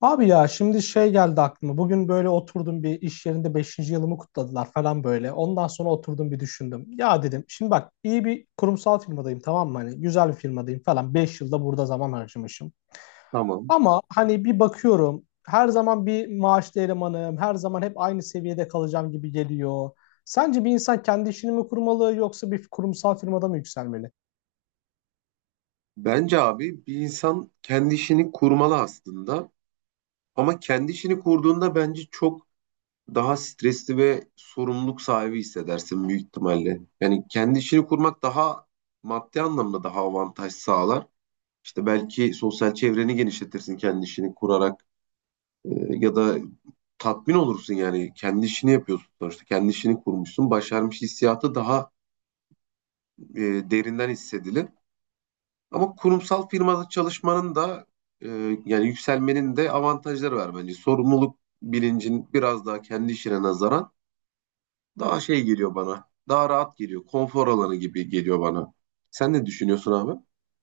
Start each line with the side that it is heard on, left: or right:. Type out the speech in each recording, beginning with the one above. left: Abi ya şimdi şey geldi aklıma. Bugün böyle oturdum bir iş yerinde beşinci yılımı kutladılar falan böyle. Ondan sonra oturdum bir düşündüm. Ya dedim şimdi bak iyi bir kurumsal firmadayım tamam mı? Hani güzel bir firmadayım falan. Beş yılda burada zaman harcamışım.
right: Tamam.
left: Ama hani bir bakıyorum her zaman bir maaşlı elemanım. Her zaman hep aynı seviyede kalacağım gibi geliyor. Sence bir insan kendi işini mi kurmalı yoksa bir kurumsal firmada mı yükselmeli?
right: Bence abi bir insan kendi işini kurmalı aslında. Ama kendi işini kurduğunda bence çok daha stresli ve sorumluluk sahibi hissedersin büyük ihtimalle. Yani kendi işini kurmak daha maddi anlamda daha avantaj sağlar. İşte belki sosyal çevreni genişletirsin kendi işini kurarak. Ee, Ya da tatmin olursun, yani kendi işini yapıyorsun sonuçta, kendi işini kurmuşsun, başarmış hissiyatı daha e, derinden hissedilir. Ama kurumsal firmada çalışmanın da, e, yani yükselmenin de avantajları var bence. Sorumluluk bilincin biraz daha kendi işine nazaran daha şey geliyor bana. Daha rahat geliyor. Konfor alanı gibi geliyor bana. Sen ne düşünüyorsun abi?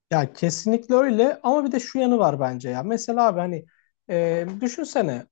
left: Ya kesinlikle öyle ama bir de şu yanı var bence ya. Mesela abi hani düşünsene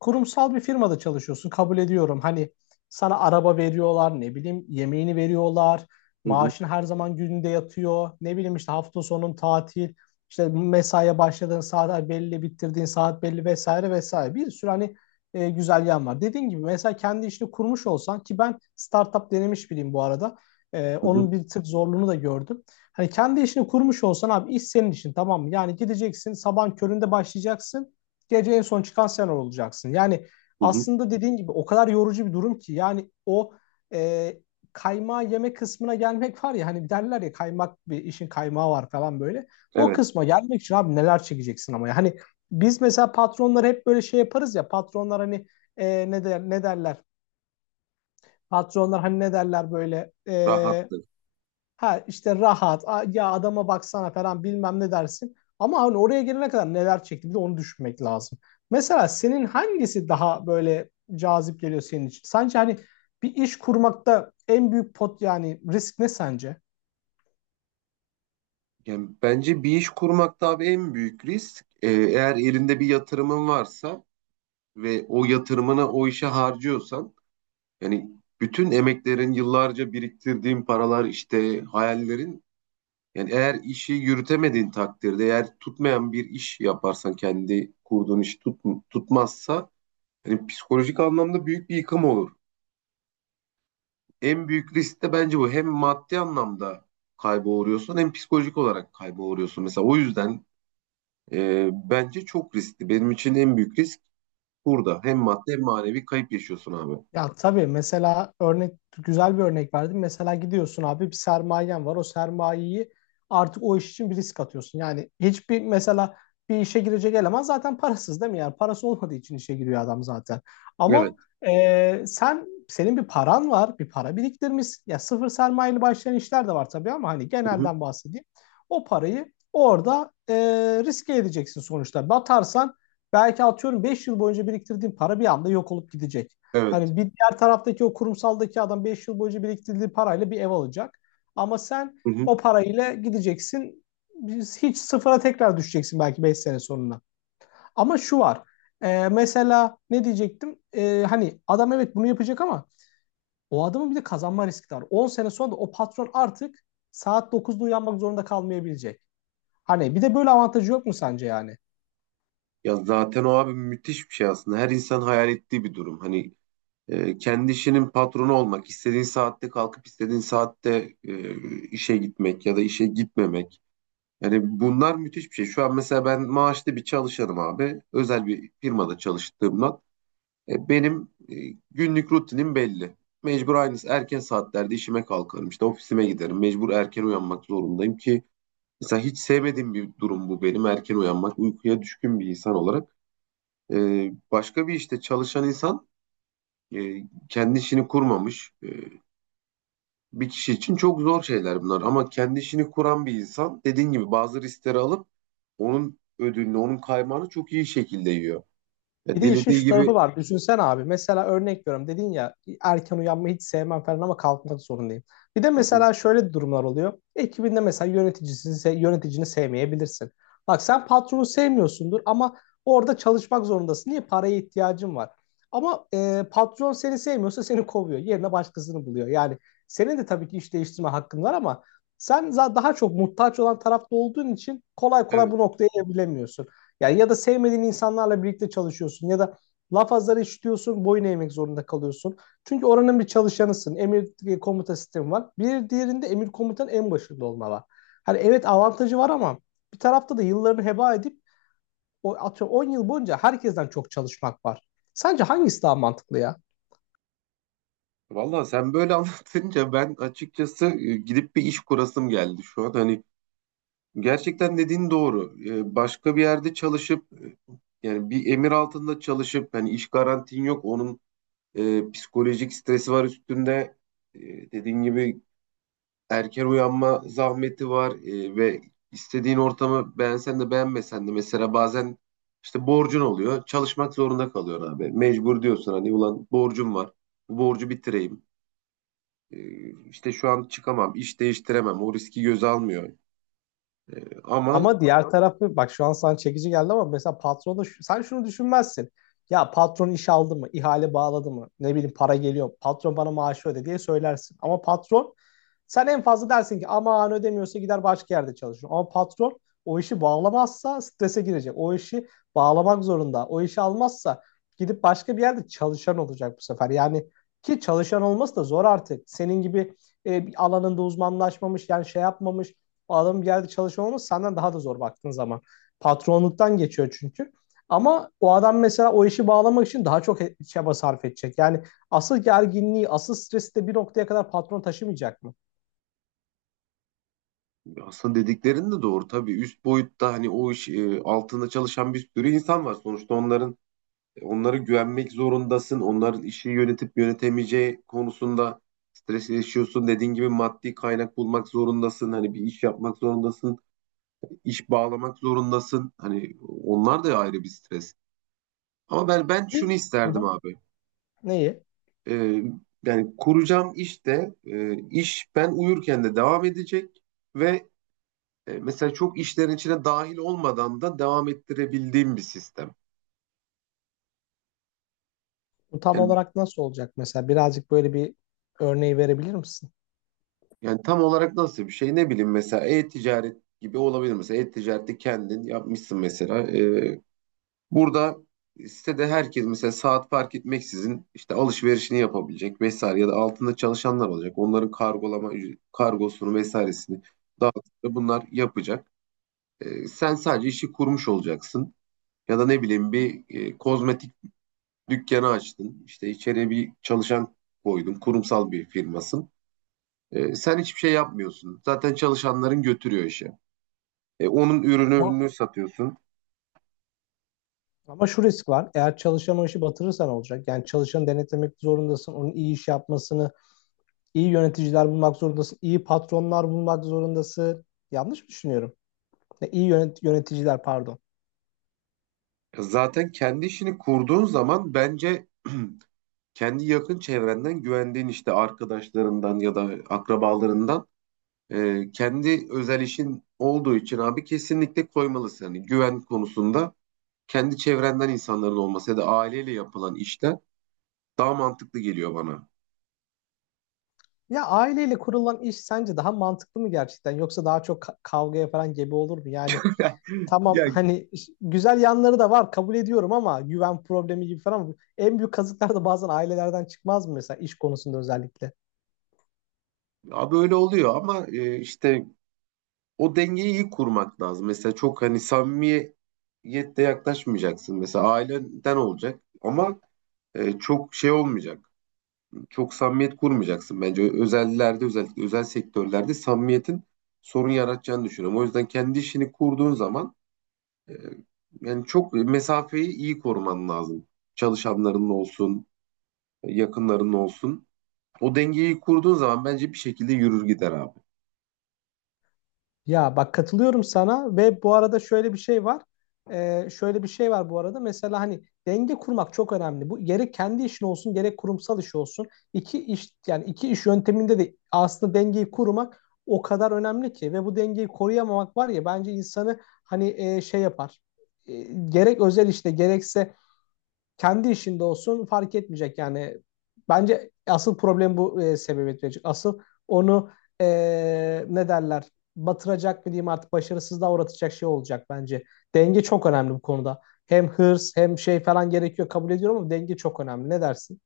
left: kurumsal bir firmada çalışıyorsun kabul ediyorum. Hani sana araba veriyorlar, ne bileyim yemeğini veriyorlar,
right: Hı hı,
left: maaşın her zaman gününde yatıyor. Ne bileyim işte hafta sonun tatil, işte mesaiye başladığın saat belli, bitirdiğin saat belli vesaire vesaire. Bir sürü hani güzel yan var. Dediğin gibi mesela kendi işini kurmuş olsan ki ben startup denemiş biriyim bu arada.
right: hı hı,
left: Onun bir tık zorluğunu da gördüm. Hani kendi işini kurmuş olsan abi iş senin işin tamam mı? Yani gideceksin sabahın köründe başlayacaksın, gece en son çıkan sen olacaksın. Yani
right: hı hı.
left: aslında dediğin gibi o kadar yorucu bir durum ki yani o e, kaymağı yeme kısmına gelmek var ya, hani derler ya, kaymak bir işin kaymağı var falan böyle. O
right: Evet,
left: kısma gelmek için abi neler çekeceksin ama ya. Hani biz mesela patronlar hep böyle şey yaparız ya, patronlar hani ne der, ne derler? Patronlar hani ne derler böyle?
right: rahattır.
left: Ha işte rahat, ya adama baksana falan bilmem ne dersin. Ama hani oraya gelene kadar neler çekti bir de onu düşünmek lazım. Mesela senin hangisi daha böyle cazip geliyor senin için? Sence hani bir iş kurmakta en büyük pot, yani risk ne sence?
right: Yani bence bir iş kurmak da abi en büyük risk. Eğer elinde bir yatırımın varsa ve o yatırımını o işe harcıyorsan, yani bütün emeklerin, yıllarca biriktirdiğin paralar, işte hayallerin. Yani eğer işi yürütemediğin takdirde, eğer tutmayan bir iş yaparsan, kendi kurduğun iş tutmazsa hani psikolojik anlamda büyük bir yıkım olur. En büyük risk de bence bu. Hem maddi anlamda kayba uğruyorsun, hem psikolojik olarak kayba uğruyorsun. Mesela o yüzden bence çok riskli. Benim için en büyük risk burada. Hem maddi hem manevi kayıp yaşıyorsun abi.
left: Ya tabii mesela güzel bir örnek verdim. Mesela gidiyorsun abi bir sermayen var. O sermayeyi artık o iş için bir risk atıyorsun. Yani hiçbir mesela bir işe girecek eleman zaten parasız değil mi? Yani parası olmadığı için işe giriyor adam zaten.
right: Evet.
left: Ama senin bir paran var, bir para biriktirmişsin. Ya sıfır sermayeli başlayan işler de var tabii ama hani
right: Hı hı.
left: genelden bahsedeyim. O parayı orada riske edeceksin sonuçta. Batarsan belki atıyorum 5 yıl boyunca biriktirdiğin para bir anda yok olup gidecek. Hani
right: Evet.
left: bir diğer taraftaki o kurumsaldaki adam 5 yıl boyunca biriktirdiği parayla bir ev alacak. Ama sen
right: Hı hı.
left: o parayla gideceksin. Biz hiç sıfıra tekrar düşeceksin belki 5 sene sonuna. Ama şu var. Mesela ne diyecektim? Hani adam evet bunu yapacak ama o adamın bir de kazanma riski var. 10 sene sonra da o patron artık saat 9'da uyanmak zorunda kalmayabilecek. Hani bir de böyle avantajı yok mu sence yani?
right: Ya zaten o abi müthiş bir şey aslında. Her insan hayal ettiği bir durum. Hani kendi işinin patronu olmak, istediğin saatte kalkıp istediğin saatte işe gitmek ya da işe gitmemek. Yani bunlar müthiş bir şey. Şu an mesela ben maaşlı bir çalışanım abi. Özel bir firmada çalıştığımdan. Benim günlük rutinim belli. Mecbur aynı erken saatlerde işime kalkarım. İşte ofisime giderim. Mecbur erken uyanmak zorundayım ki mesela hiç sevmediğim bir durum bu benim. Erken uyanmak, uykuya düşkün bir insan olarak. E, Başka bir işte çalışan insan, e, kendi işini kurmamış. Bir kişi için çok zor şeyler bunlar, ama kendi işini kuran bir insan dediğin gibi bazı riskleri alıp onun ödülünü, onun kaymağını çok iyi şekilde yiyor.
left: Bir
right: Ya
left: de işin
right: dilediği
left: şu
right: gibi.
left: tarafı var. Düşünsen abi. Mesela örnek veriyorum. Dedin ya, erken uyanmayı hiç sevmem falan ama kalkmak zorundayım. Bir de
right: Hı hı,
left: mesela şöyle durumlar oluyor. Ekibinde mesela yöneticini sevmeyebilirsin. Bak, sen patronu sevmiyorsundur ama orada çalışmak zorundasın. Niye? Paraya ihtiyacın var. Ama patron seni sevmiyorsa seni kovuyor. Yerine başkasını buluyor. Yani senin de tabii ki iş değiştirme hakkın var ama sen daha çok muhtaç olan tarafta olduğun için kolay kolay
right: evet.
left: bu noktaya evrilemiyorsun. Yani ya da sevmediğin insanlarla birlikte çalışıyorsun ya da laf azları işitiyorsun, boyun eğmek zorunda kalıyorsun. Çünkü oranın bir çalışanısın. Emir komuta sistemi var. Bir diğerinde emir komutanın en başında olma var. Hani evet avantajı var ama bir tarafta da yıllarını heba edip o atıyorum 10 yıl boyunca herkesten çok çalışmak var. Sence hangisi daha mantıklı ya?
right: Valla sen böyle anlatınca ben açıkçası gidip bir iş kurasım geldi şu an. Hani gerçekten dediğin doğru. Başka bir yerde çalışıp, yani bir emir altında çalışıp hani iş garantin yok. Onun psikolojik stresi var üstünde. E, Dediğin gibi erken uyanma zahmeti var, ve istediğin ortamı beğensen de beğenmesen de mesela bazen işte borcun oluyor. Çalışmak zorunda kalıyorsun abi. Mecbur diyorsun, hani ulan borcum var. Bu borcu bitireyim. E, işte şu an çıkamam, iş değiştiremem. O riski göze almıyor. E, Ama
left: Ama diğer tarafı bak, şu an sana çekici geldi ama mesela patronu sen şunu düşünmezsin. Ya patron iş aldı mı, ihale bağladı mı? Ne bileyim, para geliyor. Patron bana maaşı öde diye söylersin. Ama patron, sen en fazla dersin ki aman ödemiyorsa gider başka yerde çalışır. Ama patron o işi bağlamazsa strese girecek. O işi bağlamak zorunda. O işi almazsa gidip başka bir yerde çalışan olacak bu sefer. Yani ki çalışan olması da zor artık. Senin gibi bir alanında uzmanlaşmamış, yani şey yapmamış o adam geldi yerde çalışıyor olması senden daha da zor baktığın zaman. Patronluktan geçiyor çünkü. Ama o adam mesela o işi bağlamak için daha çok çaba sarf edecek. Yani asıl gerginliği, asıl stresi de bir noktaya kadar patron taşımayacak mı?
right: aslında dediklerin de doğru tabii. Üst boyutta hani o iş altında çalışan bir sürü insan var. Sonuçta onların. Onlara güvenmek zorundasın. Onların işi yönetip yönetemeyeceği konusunda stres yaşıyorsun. Dediğin gibi maddi kaynak bulmak zorundasın. Hani bir iş yapmak zorundasın. İş bağlamak zorundasın. Hani onlar da ayrı bir stres. Ama ben şunu
left: E, Hı
right: isterdim
left: hı.
right: abi.
left: Neyi?
right: Ee, Yani kuracağım işte iş ben uyurken de devam edecek ve mesela çok işlerin içine dahil olmadan da devam ettirebildiğim bir sistem.
left: Bu tam
right: Yani
left: olarak nasıl olacak mesela? Birazcık böyle bir örneği verebilir misin?
right: Yani tam olarak nasıl bir şey, ne bileyim, mesela e-ticaret gibi olabilir. Mesela e-ticarette kendin yapmışsın mesela. Burada sitede herkes mesela saat fark etmeksizin işte alışverişini yapabilecek vesaire, ya da altında çalışanlar olacak, onların kargolama kargosunu vesairesini dağıtıp bunlar yapacak. Sen sadece işi kurmuş olacaksın. Ya da ne bileyim, bir kozmetik dükkanı açtın, işte içeriye bir çalışan koydun, kurumsal bir firmasın. Sen hiçbir şey yapmıyorsun. Zaten çalışanların götürüyor işi. Onun
left: Ama,
right: ürününü satıyorsun.
left: ama şu risk var. Eğer çalışan o işi batırırsan olacak. Yani çalışanı denetlemek zorundasın. Onun iyi iş yapmasını, iyi yöneticiler bulmak zorundasın. İyi patronlar bulmak zorundasın. Yanlış mı düşünüyorum? Ne, iyi yöneticiler pardon.
right: Zaten kendi işini kurduğun zaman bence kendi yakın çevrenden güvendiğin işte arkadaşlarından ya da akrabalarından, kendi özel işin olduğu için abi, kesinlikle koymalısın. Yani güven konusunda kendi çevrenden insanların olması ya da aileyle yapılan işler daha mantıklı geliyor bana.
left: Ya aileyle kurulan iş sence daha mantıklı mı gerçekten yoksa daha çok kavgaya falan gebe olur mu? Yani tamam
right: Ya
left: hani güzel yanları da var kabul ediyorum ama güven problemi gibi falan en büyük kazıklar da bazen ailelerden çıkmaz mı mesela iş konusunda özellikle?
right: abi öyle oluyor ama, işte o dengeyi iyi kurmak lazım. Mesela çok hani samimiyette yaklaşmayacaksın. Mesela aileden olacak ama çok şey olmayacak. Çok samimiyet kurmayacaksın bence. Özellerde, özellikle özel sektörlerde samimiyetin sorun yaratacağını düşünüyorum. O yüzden kendi işini kurduğun zaman, e, yani çok mesafeyi iyi koruman lazım. Çalışanların olsun, yakınların olsun. O dengeyi kurduğun zaman bence bir şekilde yürür gider abi.
left: Ya bak katılıyorum sana, ve bu arada şöyle bir şey var. Şöyle bir şey var bu arada. Mesela hani denge kurmak çok önemli. Bu gerek kendi işin olsun gerek kurumsal iş olsun. İki iş yani iki iş yönteminde de aslında dengeyi kurmak o kadar önemli ki ve bu dengeyi koruyamamak var ya bence insanı hani şey yapar. E, Gerek özel işte gerekse kendi işinde olsun fark etmeyecek yani. Bence asıl problem bu sebebiyet verecek. Asıl onu e, ne derler, batıracak mı diyeyim artık, başarısızlığa uğratacak şey olacak bence. Denge çok önemli bu konuda. Hem hırs hem şey falan gerekiyor kabul ediyorum ama denge çok önemli. Ne dersin?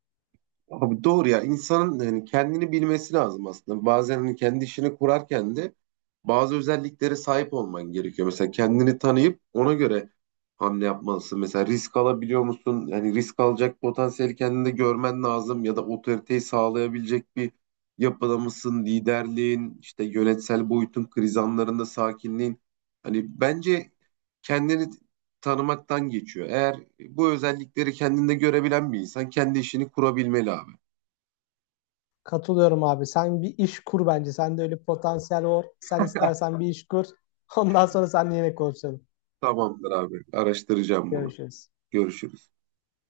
right: Abi doğru ya, insanın hani kendini bilmesi lazım aslında. Bazen hani kendi işini kurarken de bazı özelliklere sahip olman gerekiyor. Mesela kendini tanıyıp ona göre hamle yapmalısın. Mesela risk alabiliyor musun? Yani risk alacak potansiyeli kendinde görmen lazım, ya da otoriteyi sağlayabilecek bir yapıda mısın? Liderliğin, işte yönetsel boyutun, kriz anlarında sakinliğin. Hani bence kendini tanımaktan geçiyor. Eğer bu özellikleri kendinde görebilen bir insan kendi işini kurabilmeli abi.
left: Katılıyorum abi. Sen bir iş kur bence. Sende öyle potansiyel var. Sen istersen bir iş kur. Ondan sonra seninle yine konuşalım.
right: Tamamdır abi. Araştıracağım bunu.
left: Görüşürüz.
right: Görüşürüz.